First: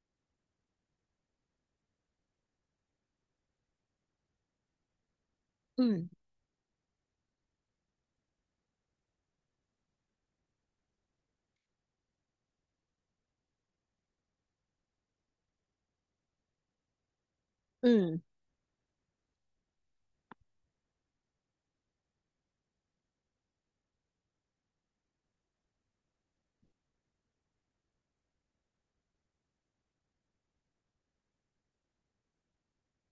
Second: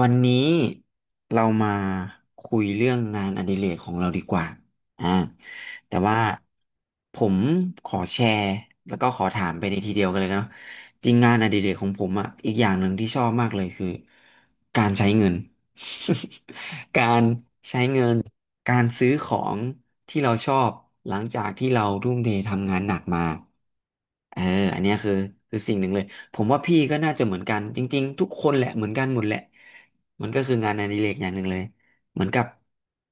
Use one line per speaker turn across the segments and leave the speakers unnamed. วันนี้เรามาคุยเรื่องงานอดิเรกของเราดีกว่าอ่า
อื
แต่ว่า
ม
ผมขอแชร์แล้วก็ขอถามไปในทีเดียวกันเลยเนาะจริงงานอดิเรกของผมอ่ะอีกอย่างหนึ่งที่ชอบมากเลยคือการใช้เงิน การใช้
อื
เงิน
ม
การซื้อของที่เราชอบหลังจากที่เราทุ่มเททำงานหนักมาเอออันเนี้ยคือสิ่งหนึ่งเลย ผมว่าพี่ก็น่าจะเหมือนกันจริงๆทุกคนแหละเหมือนกันหมดแหละมันก็คืองานอดิเรกอย่างหนึ่งเลยเหมือนกับ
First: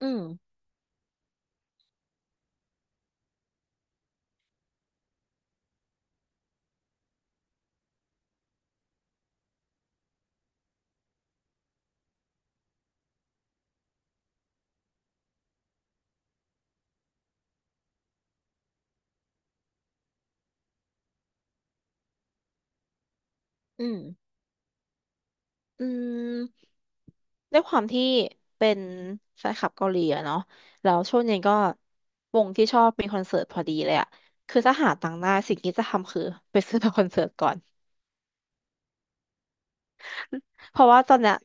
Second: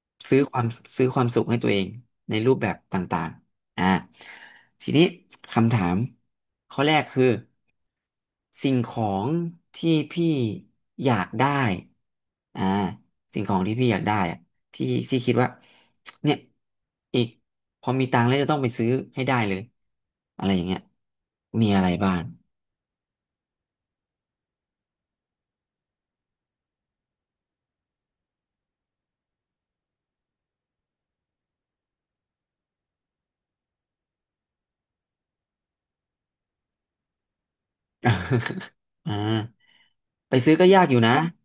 อืม
ซื้อความซื้อความสุขให้ตัวเองในรูปแบบต่างๆทีนี้คำถามข้อแรกคือสิ่งของที่พี่อยากได้อ่าสิ่งของที่พี่อยากได้อะที่ที่คิดว่าเนี่ยอีกพอมีตังค์แล้วจะต้องไปซื้อให้ได้เลยอะไรอย่างเงี้ยมีอะไรบ้าง
อืม อืมด้วยความที่เป็นแฟนคลับเกาหลีอะเนาะแล้วช่วงนี้ก็วงที่ชอบมีคอนเสิร์ตพอดีเลยอะ คือถ้าหาตังค์ได้สิ่งที่จะทำคือไปซื้อ บัตรคอนเสิร์ตก่อน
อ่าไปซื้อก็
เพ
ยาก
ราะ
อยู่
ว่าต
นะ
อนเนี้ย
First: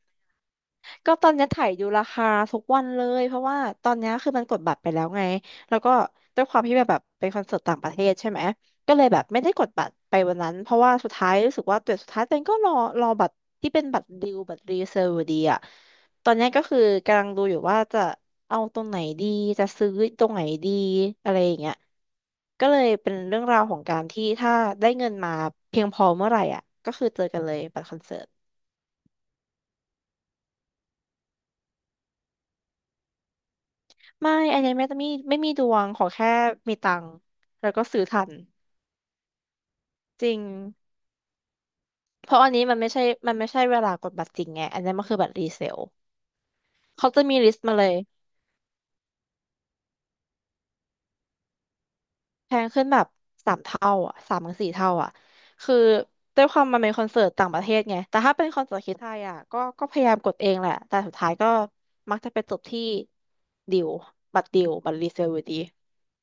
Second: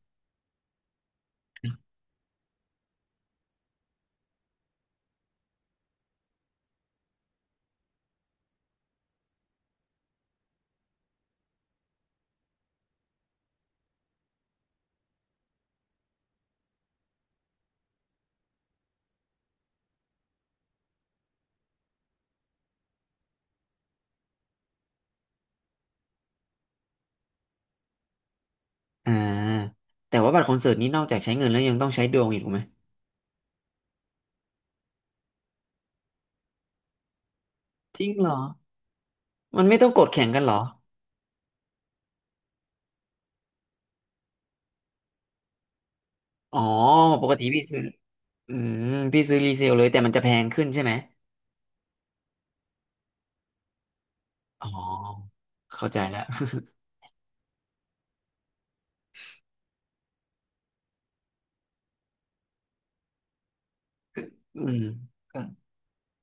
ก็ตอนเนี้ยถ่ายดูราคาทุกวันเลยเพราะว่าตอนเนี้ยคือมันกดบัตรไปแล้วไงแล้วก็ด้วยความที่แบบเป็นคอนเสิร์ตต่างประเทศใช่ไหมก็เลยแบบไม่ได้กดบัตรไปวันนั้นเพราะว่าสุดท้ายรู้สึกว่าตัวสุดท้ายตัวเองก็รอบัตรที่เป็นบัตรดิวบัตรรีเซอร์อยู่ดีอะตอนเนี้ยก็คือกำลังดูอยู่ว่าจะเอาตรงไหนดีจะซื้อตรงไหนดีอะไรอย่างเงี้ยก็เลยเป็นเรื่องราวของการที่ถ้าได้เงินมาเพียงพอเมื่อไหร่อ่ะก็คือเจอกันเลยบัตรคอนเสิร์ต
อ่าแต่ว่าบัตรคอนเสิร์ตนี้นอกจากใช้เงินแล้วยังต้องใช้ดวงอีกถูกไหม
ไม่อันนี้ไม่มีดวงขอแค่มีตังค์แล้วก็
จ
ซื้อ
ริง
ทั
เหร
น
อมันไม่ต้องกดแข่
จ
ง
ริ
กั
ง
นเหรอ
เพราะอันนี้มันไม่ใช่เวลากดบัตรจริงไงอันนี้มันคือบัตรรีเซล
อ๋อ
เขาจะ
ปก
มี
ติ
ลิส
พี่
ต์มา
ซื้อ
เลย
อืมพี่ซื้อรีเซลเลยแต่มันจะแพงขึ้นใช่ไหม
แพงขึ้นแบบ3 เท่าอ่ะสามถึง
อ๋
สี่เท่าอ่ะ
อ
คือ
เข้าใจแล้ว
ด้วยความมันเป็นคอนเสิร์ตต่างประเทศไงแต่ถ้าเป็นคอนเสิร์ตที่ไทยอ่ะก็พยายามกดเองแหละแต่สุดท้ายก็มักจะไปจบที่ดิว บัตร
อื
ดิว
ม
บัตรรีเซล
ค
อ
รั
ยู่
บ
ดี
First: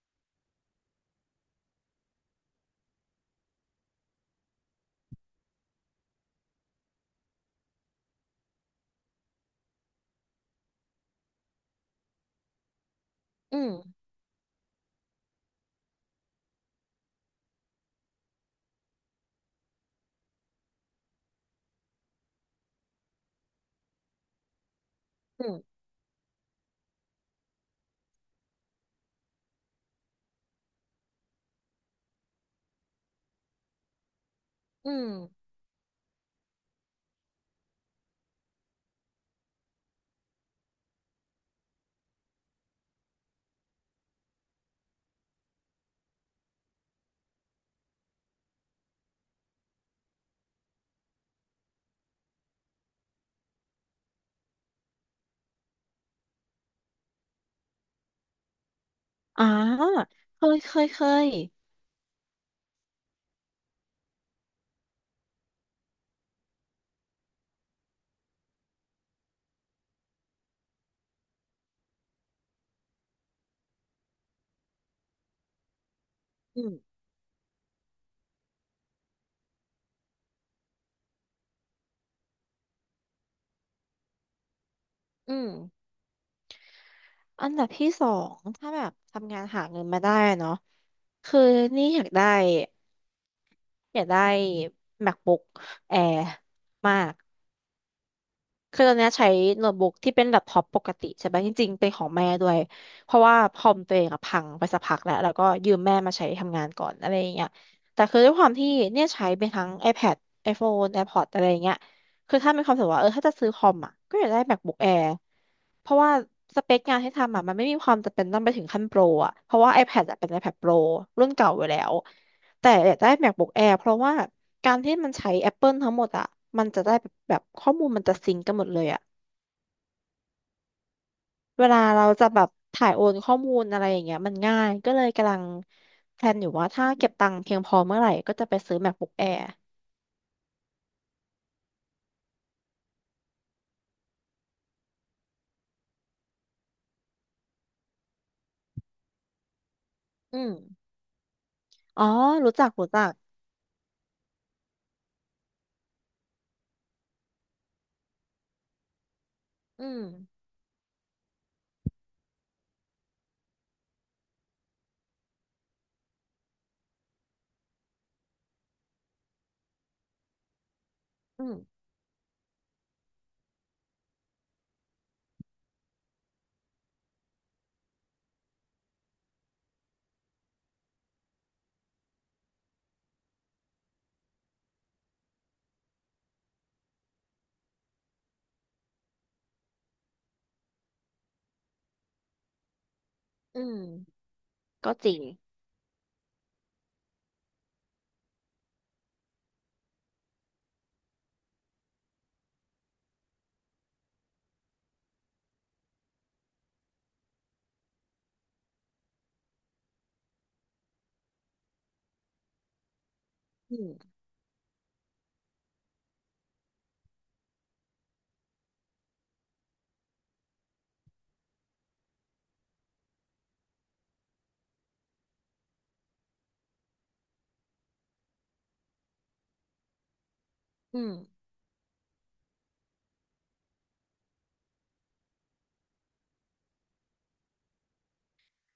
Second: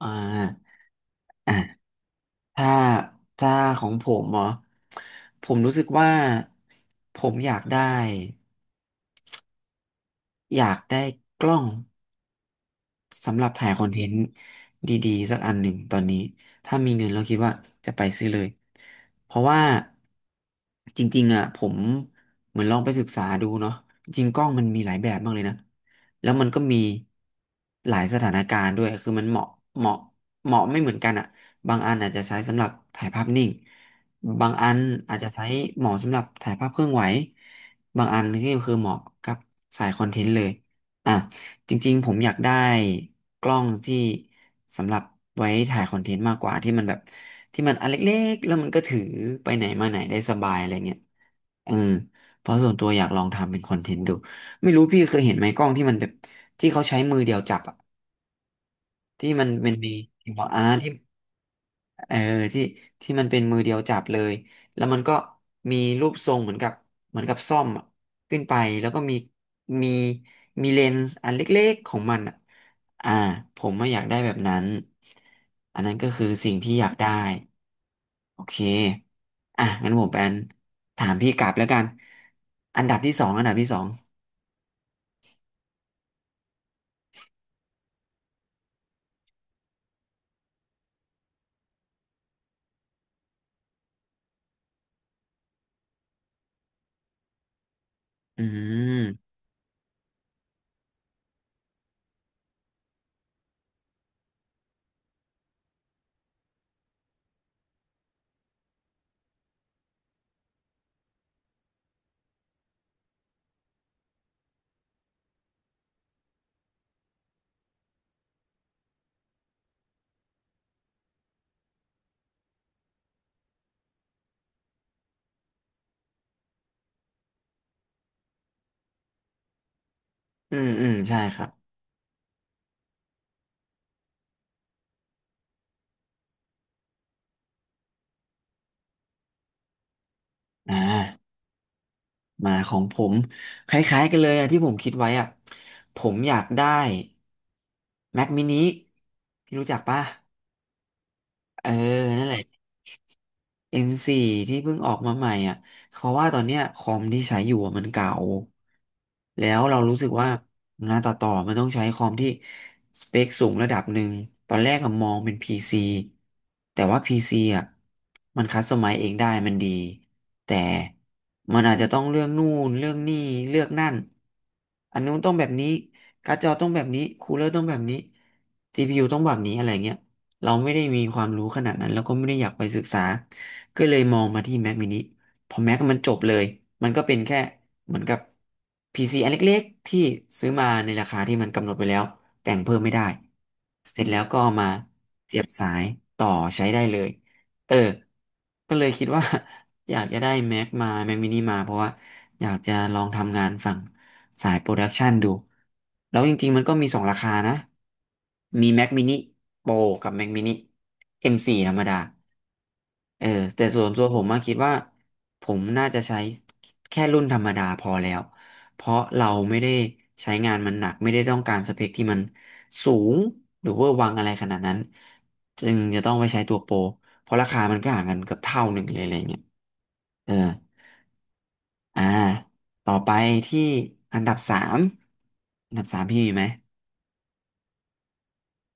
อ่าอ่าถ้าถ้าของผมเหรอผมรู้สึกว่าผมอยากได้กล้อง สำหรับ
อื
ถ่ายคอนเท
ม
นต์ดีๆสักอันหนึ่งตอนนี้ถ้ามีเงินเราคิดว่าจะไปซื้อเลยเพราะว่าจริงๆอ่ะผมเหมือนลองไปศึกษาดูเนาะจริงกล้องมันมีหลายแบบมากเล
อื
ยนะ
ม
แล้วมันก็มีหลายสถานการณ์ด้วยคือมันเหมาะเหมาะไม่เหมือนกันอ่ะบางอันอาจจะใช้สำหรับถ่ายภาพนิ่งบางอัน
อืม
อาจจะใช้เหมาะสำหรับถ่ายภาพเคลื่อนไหวบางอันนี่คือเหมาะกับสายคอนเทนต์เลยอ่ะ จริงๆผมอยากได้กล้องที่สำหรับไว้ถ่ายคอนเทนต์มากกว่าที่มันแบบที่มันอันเล็กๆแล้วมันก็ถือไปไหนมาไหนได้สบายอะไรเงี้ยเออเพราะส่วนตัวอยากลองทำเป็นคอนเทนต์ดูไม่รู้พี่เคยเห็นไหมกล้องที่มันแบบที่เขาใช้มือเดียวจับอะที่
อ่า
มันเป็นมี
เคยเคย
ที่
เคย
เออที่ที่มันเป็นมือเดียวจับเลยแล้วมันก็มีรูปทรงเหมือนกับเหมือนกับซ่อมอะขึ้นไปแล้วก็มีมีเลนส์อันเล็กๆของมันอะอ่าผมไม่อยากได้แบบนั้นอันนั้นก็คือสิ่ง
อื
ที่
ม
อยากได้โอเคอ่ะงั้นผมเป็นถามพี่กลับแล้วกันอันดับที่สอง
อืม อันดับที่สองถ้าแบบทำงานหาเงินมาได้เนาะคือนี่อยากได้ MacBook Air มาก
อื
คือตอนเนี้ยใช้
ม
โน้ตบุ๊กที่เป็นแล็ปท็อปปกติใช่ไหมจริงๆเป็นของแม่ด้วยเพราะว่าคอมตัวเองอะพังไปสักพักแล้วก็ยืมแม่มาใช้ทำงานก่อนอะไรอย่างเงี้ยแต่คือด้วยความที่เนี่ยใช้เป็นทั้ง iPad iPhone AirPods อะไรอย่างเงี้ยคือถ้ามีความรู้สึกว่าเออถ้าจะซื้อคอมอ่ะก็อยากได้ MacBook Air เพราะว่าสเปคงานให้ทำอ่ะมันไม่มีความจำเป็นต้องไปถึงขั้นโปรอ่ะเพราะว่า iPad อะเป็น iPad Pro รุ่นเก่าอยู่แล้วแต่อยากได้ MacBook Air เพราะว่าการที่มันใช้ Apple ทั้งหมดอ่ะมันจะได้แบบข้อมูลมันจะซิงก์กันหมดเลยอ่ะ
อืมอืมใช่ครับ
เวลาเราจะแบบถ่ายโอนข้อมูลอะไรอย่างเงี้ยมันง่ายก็เลยกำลังแพลนอยู่ว่าถ้าเก็บตังค์เพียงพอเมื่อไหร่ก็จะไปซื้อ MacBook Air
อ่า มาของผมคล้ายๆกันเลยอะที่ผมคิดไว้อะผมอยากได้ Mac mini พี่รู้จักป่ะ
อืม
เออ
อ๋อ
นั่นแหละ
รู้จักรู้จัก
M4 ที่เพิ่งออกมาใหม่อ่ะเพราะว่าตอนเนี้ยคอมที่ใช้อยู่อะมันเก่าแล้วเรา
อื
รู้สึกว่า
ม
งานตัดต่อมันต้องใช้คอมที่สเปคสูงระดับหนึ่งตอนแรกอะมองเป็นพีซ c แต่ว่าพีซ c อ่ะมันคัสตอมไมซ์เองได้มันดีแต่
อืม
มันอาจจะต้องเรื่องนู่นเรื่องนี่เลือกนั่นอันนู้นต้องแบบนี้การ์ดจอต้องแบบนี้คูลเลอร์ต้องแบบนี้CPU ต้องแบบนี้อะไรเงี้ยเราไม่ได้มีความรู้ขนาดนั้นแล้วก็ไม่ได้อยากไปศึกษา ก็เลยมองมาที่ Mac mini พอ Mac มันจบเลย มันก็เป็นแค่เหมือนกับ PC อันเล็กๆที่ซื้อมาในราคาที่มันกำหนดไว้แล้วแต่งเพิ่มไม่ได้
อืม
เสร็จแล้วก็เอามา
ก็จริง
เสียบสายต่อใช้ได้เลย เออ ก็เลยคิดว่า อยากจะได้ Mac มา Mac mini มาเพราะว่าอยากจะลองทำงานฝั่งสายโปรดักชันดู แล้วจริงๆมันก็มีสองราคานะ มี Mac mini Pro กับ Mac mini M4 ธรรมดา เออแต่
อื
ส่วนตัว
ม
ผมมาคิดว่าผมน่าจะใช้แค่รุ่นธรรมดาพอแล้วเพราะเราไม่ได้ใช้งานมันหนักไม่ได้ต้องการสเปคที่มันสูงหรือเวอร์วังอะไรขนาดนั้นจึงจะต้องไปใช้ตัวโปรเพราะราคามันก็ห่างกันเกือบเท่าหนึ่งเลยอะไรเงี้ยเออ
อืม
อ่าต่อไปที่อันดับสามอันดับสามพี่มีไหม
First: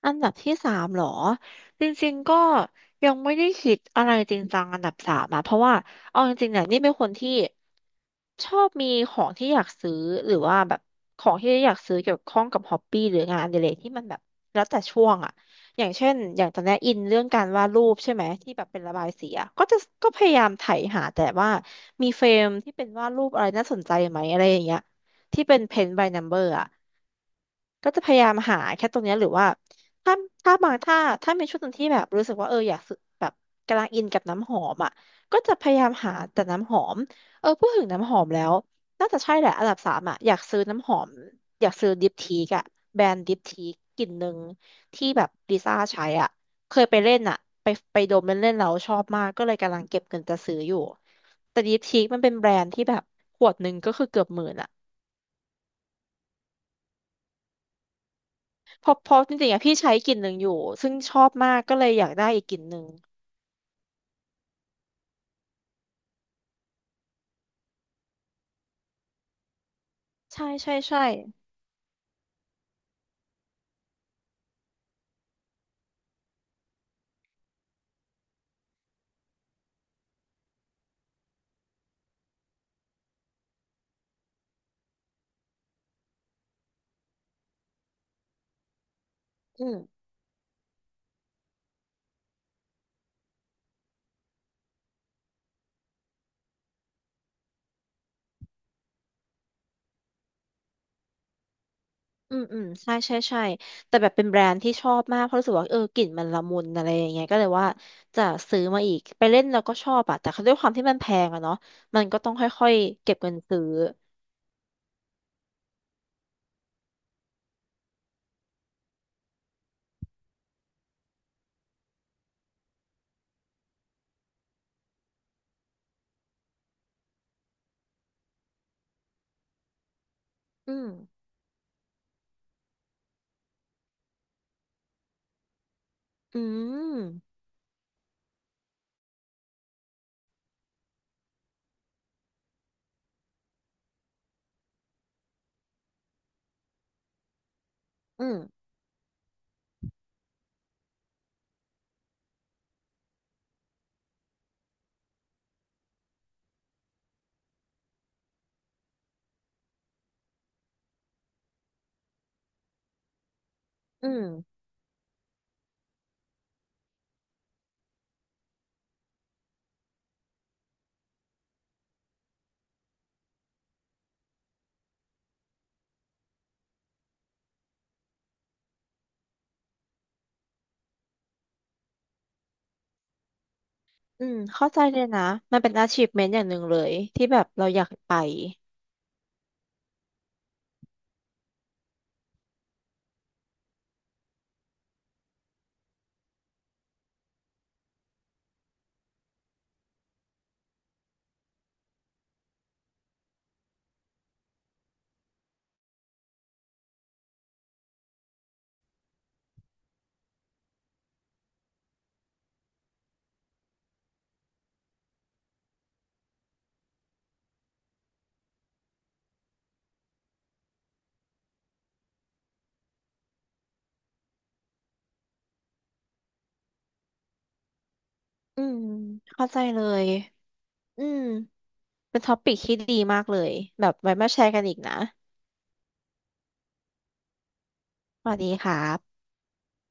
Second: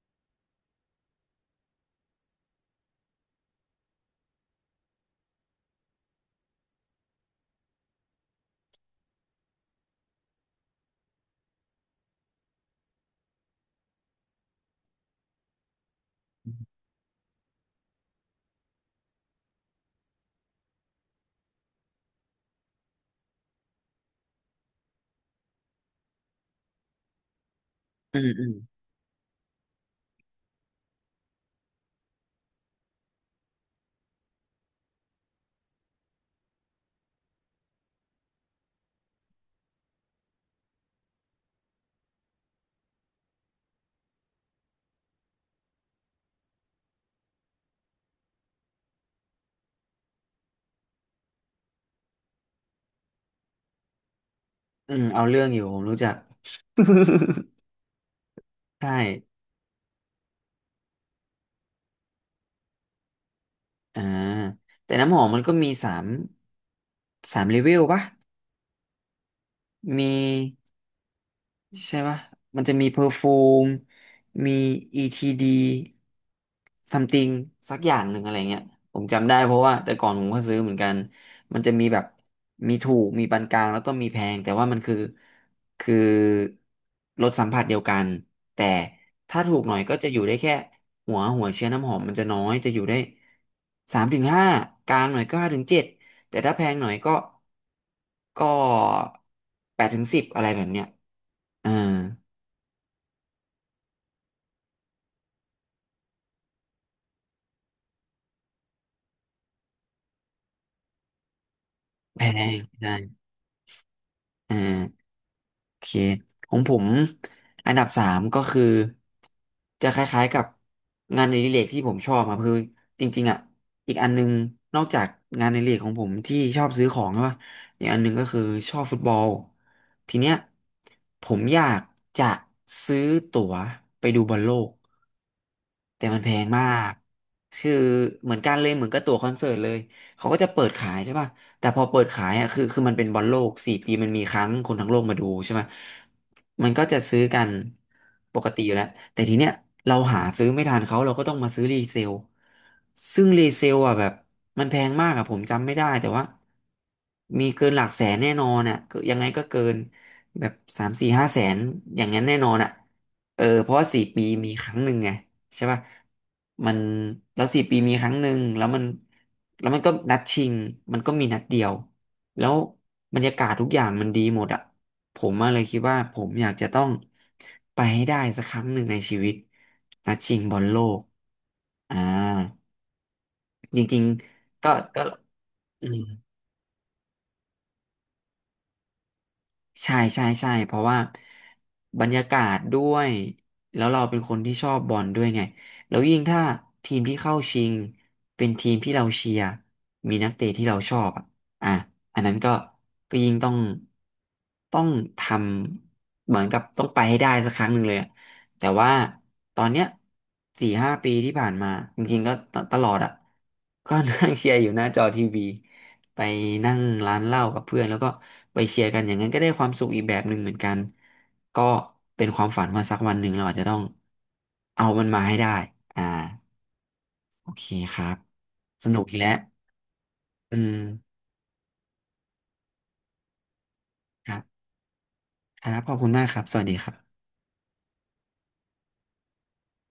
อันดับที่สามเหรอจริงๆก็ยังไม่ได้คิดอะไรจริงจังอันดับสามอะเพราะว่าเอาจริงๆเนี่ยนี่เป็นคนที่ชอบมีของที่อยากซื้อหรือว่าแบบของที่อยากซื้อเกี่ยวข้องกับฮอปปี้หรืองานอดิเรกที่มันแบบแล้วแต่ช่วงอะอย่างเช่นอย่างตอนนี้อินเรื่องการวาดรูปใช่ไหมที่แบบเป็นระบายสีอะก็จะก็พยายามไถหาแต่ว่ามีเฟรมที่เป็นวาดรูปอะไรน่าสนใจไหมอะไรอย่างเงี้ยที่เป็นเพน by number อะ ก็จะพ
อื
ยา
ม
ยาม
อืม
หาแค่ตรงเนี้ยหรือว่าถ้าถ้าบางถ้าถ้ามีช่วงหนึงที่แบบรู้สึกว่าเอออยากซื้อแบบกำลังอินกับน้ำหอมอ่ะก็จะพยายามหาแต่น้ำหอมเออพูดถึงน้ำหอมแล้วน่าจะใช่แหละอันดับสามอ่ะอยากซื้อน้ำหอมอยากซื้อดิปทีกอ่ะแบรนด์ดิปทีกกลิ่นหนึ่งที่แบบลิซ่าใช้อ่ะเคยไปเล่นอ่ะไปไปดมเล่นเล่นแล้วชอบมากก็เลยกำลังเก็บเงินจะซื้ออยู่แต่ดิปทีกมันเป็นแบรนด์ที่แบบขวดหนึ่งก็คือเกือบหมื่นอ่ะ
อืมเอาเรื่องอยู่ผมรู้จัก
เพ
ใช่
ราะเพราะจริงๆอะพี่ใช้กลิ่นหนึ่งอยู่ซึ่งชอบมากก็เลยอยากได้อีกกลิ่นหนึ่ง
อ่าแต่น้ำหอมมันก็มีสามเลเวลปะมี
ใช่ใช่ใช่
ใช่ปะมันจะมีเพอร์ฟูมมี ETD something สักอย่างหนึ่งอะไรเงี้ยผมจำได้เพราะว่าแต่ก่อนผมก็ซื้อเหมือนกัน มันจะมีแบบมีถูก มีปานกลางแล้วก็มีแพง แต่ว่ามันคือรสสัมผัสเดียวกัน แต่ถ้าถูก
อื
หน่
ม
อยก็จะอยู่ได้แค่หัวเชื้อน้ำหอมมันจะน้อย จะอยู่ได้สามถึงห้ากลางหน่อยก็ห้าถึงเจ็ดแต่ถ้าแพงหน่อยก็แปดถึงสิบอะไรแบบเนี้ย อ่า
อืมอืมใช่ใช่ใช่แต่แบบเป็นแบรนด์ที่ชอบมากเพราะรู้สึกว่าเออกลิ่นมันละมุนอะไรอย่างเงี้ยก็เลยว่าจะซื้อมาอีกไปเล่นแล้วก็ชอบอะแต่ด้วยความที่มันแพงอะเนาะมันก็
แพ
ต้องค
ง
่อย
ได้
ๆเก็บเงินซื้อ
อ่าโอเคของผมอันดับสามก็คือจะคล้ายๆกับงานในริเรกที่ผมชอบครับคือจริงๆอ่ะอีกอันนึงนอกจากงานในริเรกของผมที่ชอบซื้อของใช่ปะอีกอันนึงก็คือชอบฟุตบอลทีเนี้ย
อืม
ผมอยากจะซื้อตั๋วไปดูบอลโลก แต่มันแพ
อื
งมาก
ม
คือเหมือนกันเลยเหมือนกับตั๋วคอนเสิร์ตเลย เขาก็จะเปิดขายใช่ป่ะแต่พอเปิดขายอ่ะคือมันเป็นบอลโลกสี่ปีมันมีครั้งคนทั้งโลกมาดูใช่ไหมมันก็จะซื้อกัน
อื
ป
ม
กติอยู่แล้ว แต่ทีเนี้ยเราหาซื้อไม่ทันเขาเราก็ต้องมาซื้อรีเซลซึ่งรีเซลอ่ะแบบมันแพงมากอ่ะผมจำไม่ได้แต่ว่ามีเกินหลักแสนแน่นอนอ่ะก็ยังไงก็เกินแบบสามสี่ห้าแสนอย่างนั้นแน่นอนอ่ะ เออเพราะว่าสี่
อื
ปี
ม
มีครั้งหนึ่งไงใช่ป่ะมันแล้วสี่ปีมีครั้งหนึ่งแล้วมันก็นัดชิงมันก็มีนัดเดียวแล้วบรรยากาศทุกอย่างมันดีหมดอ่ะผมมาเลยคิดว่าผมอยากจะต้องไปให้ได้สักครั้งหนึ่งในชีวิตนัดชิงบอลโลกอ่าจริง
อืม
ๆ
เข้า
ก็
ใจเล
ก็
ยนะมันเป็น
อืม
achievement อย่างหนึ่งเลยที่แบบเราอยากไป
ใช่ใช่ใช่เพราะว่าบรรยากาศด้วยแล้วเราเป็นคนที่ชอบบอลด้วยไงแล้วยิ่งถ้าทีมที่เข้าชิงเป็นทีมที่เราเชียร์มีนักเตะที่เราชอบอ่ะอันนั้นก็ยิ่งต้องทำเหมือนกับต้องไปให้ได้สักครั้งหนึ่งเลยอะแต่ว่าตอนเนี้ย4-5 ปีที่ผ่านมาจริงๆก็ตลอดอ่ะก็นั่งเชียร์อยู่หน้าจอทีวี ไปนั่งร้านเหล้ากับเพื่อนแล้วก็ไปเชียร์กันอย่างนั้นก็ได้ความสุขอีกแบบหนึ่งเหมือนกันก็เป็นความฝันว่าสักวันหนึ่งเราอาจจะต้องเอามันมาให้ได้อ่าโอเคครับ
อืม
สนุกอีกแล้ว
เข้าใจเลย
อืม
อืม เป็นท็อปิกที่ดีมากเลยแบบไว้มา
ครั
แชร์กั
บ
นอีกนะ
ครับขอบคุณมากครับสวัสดีครับ
สวัสดีครับ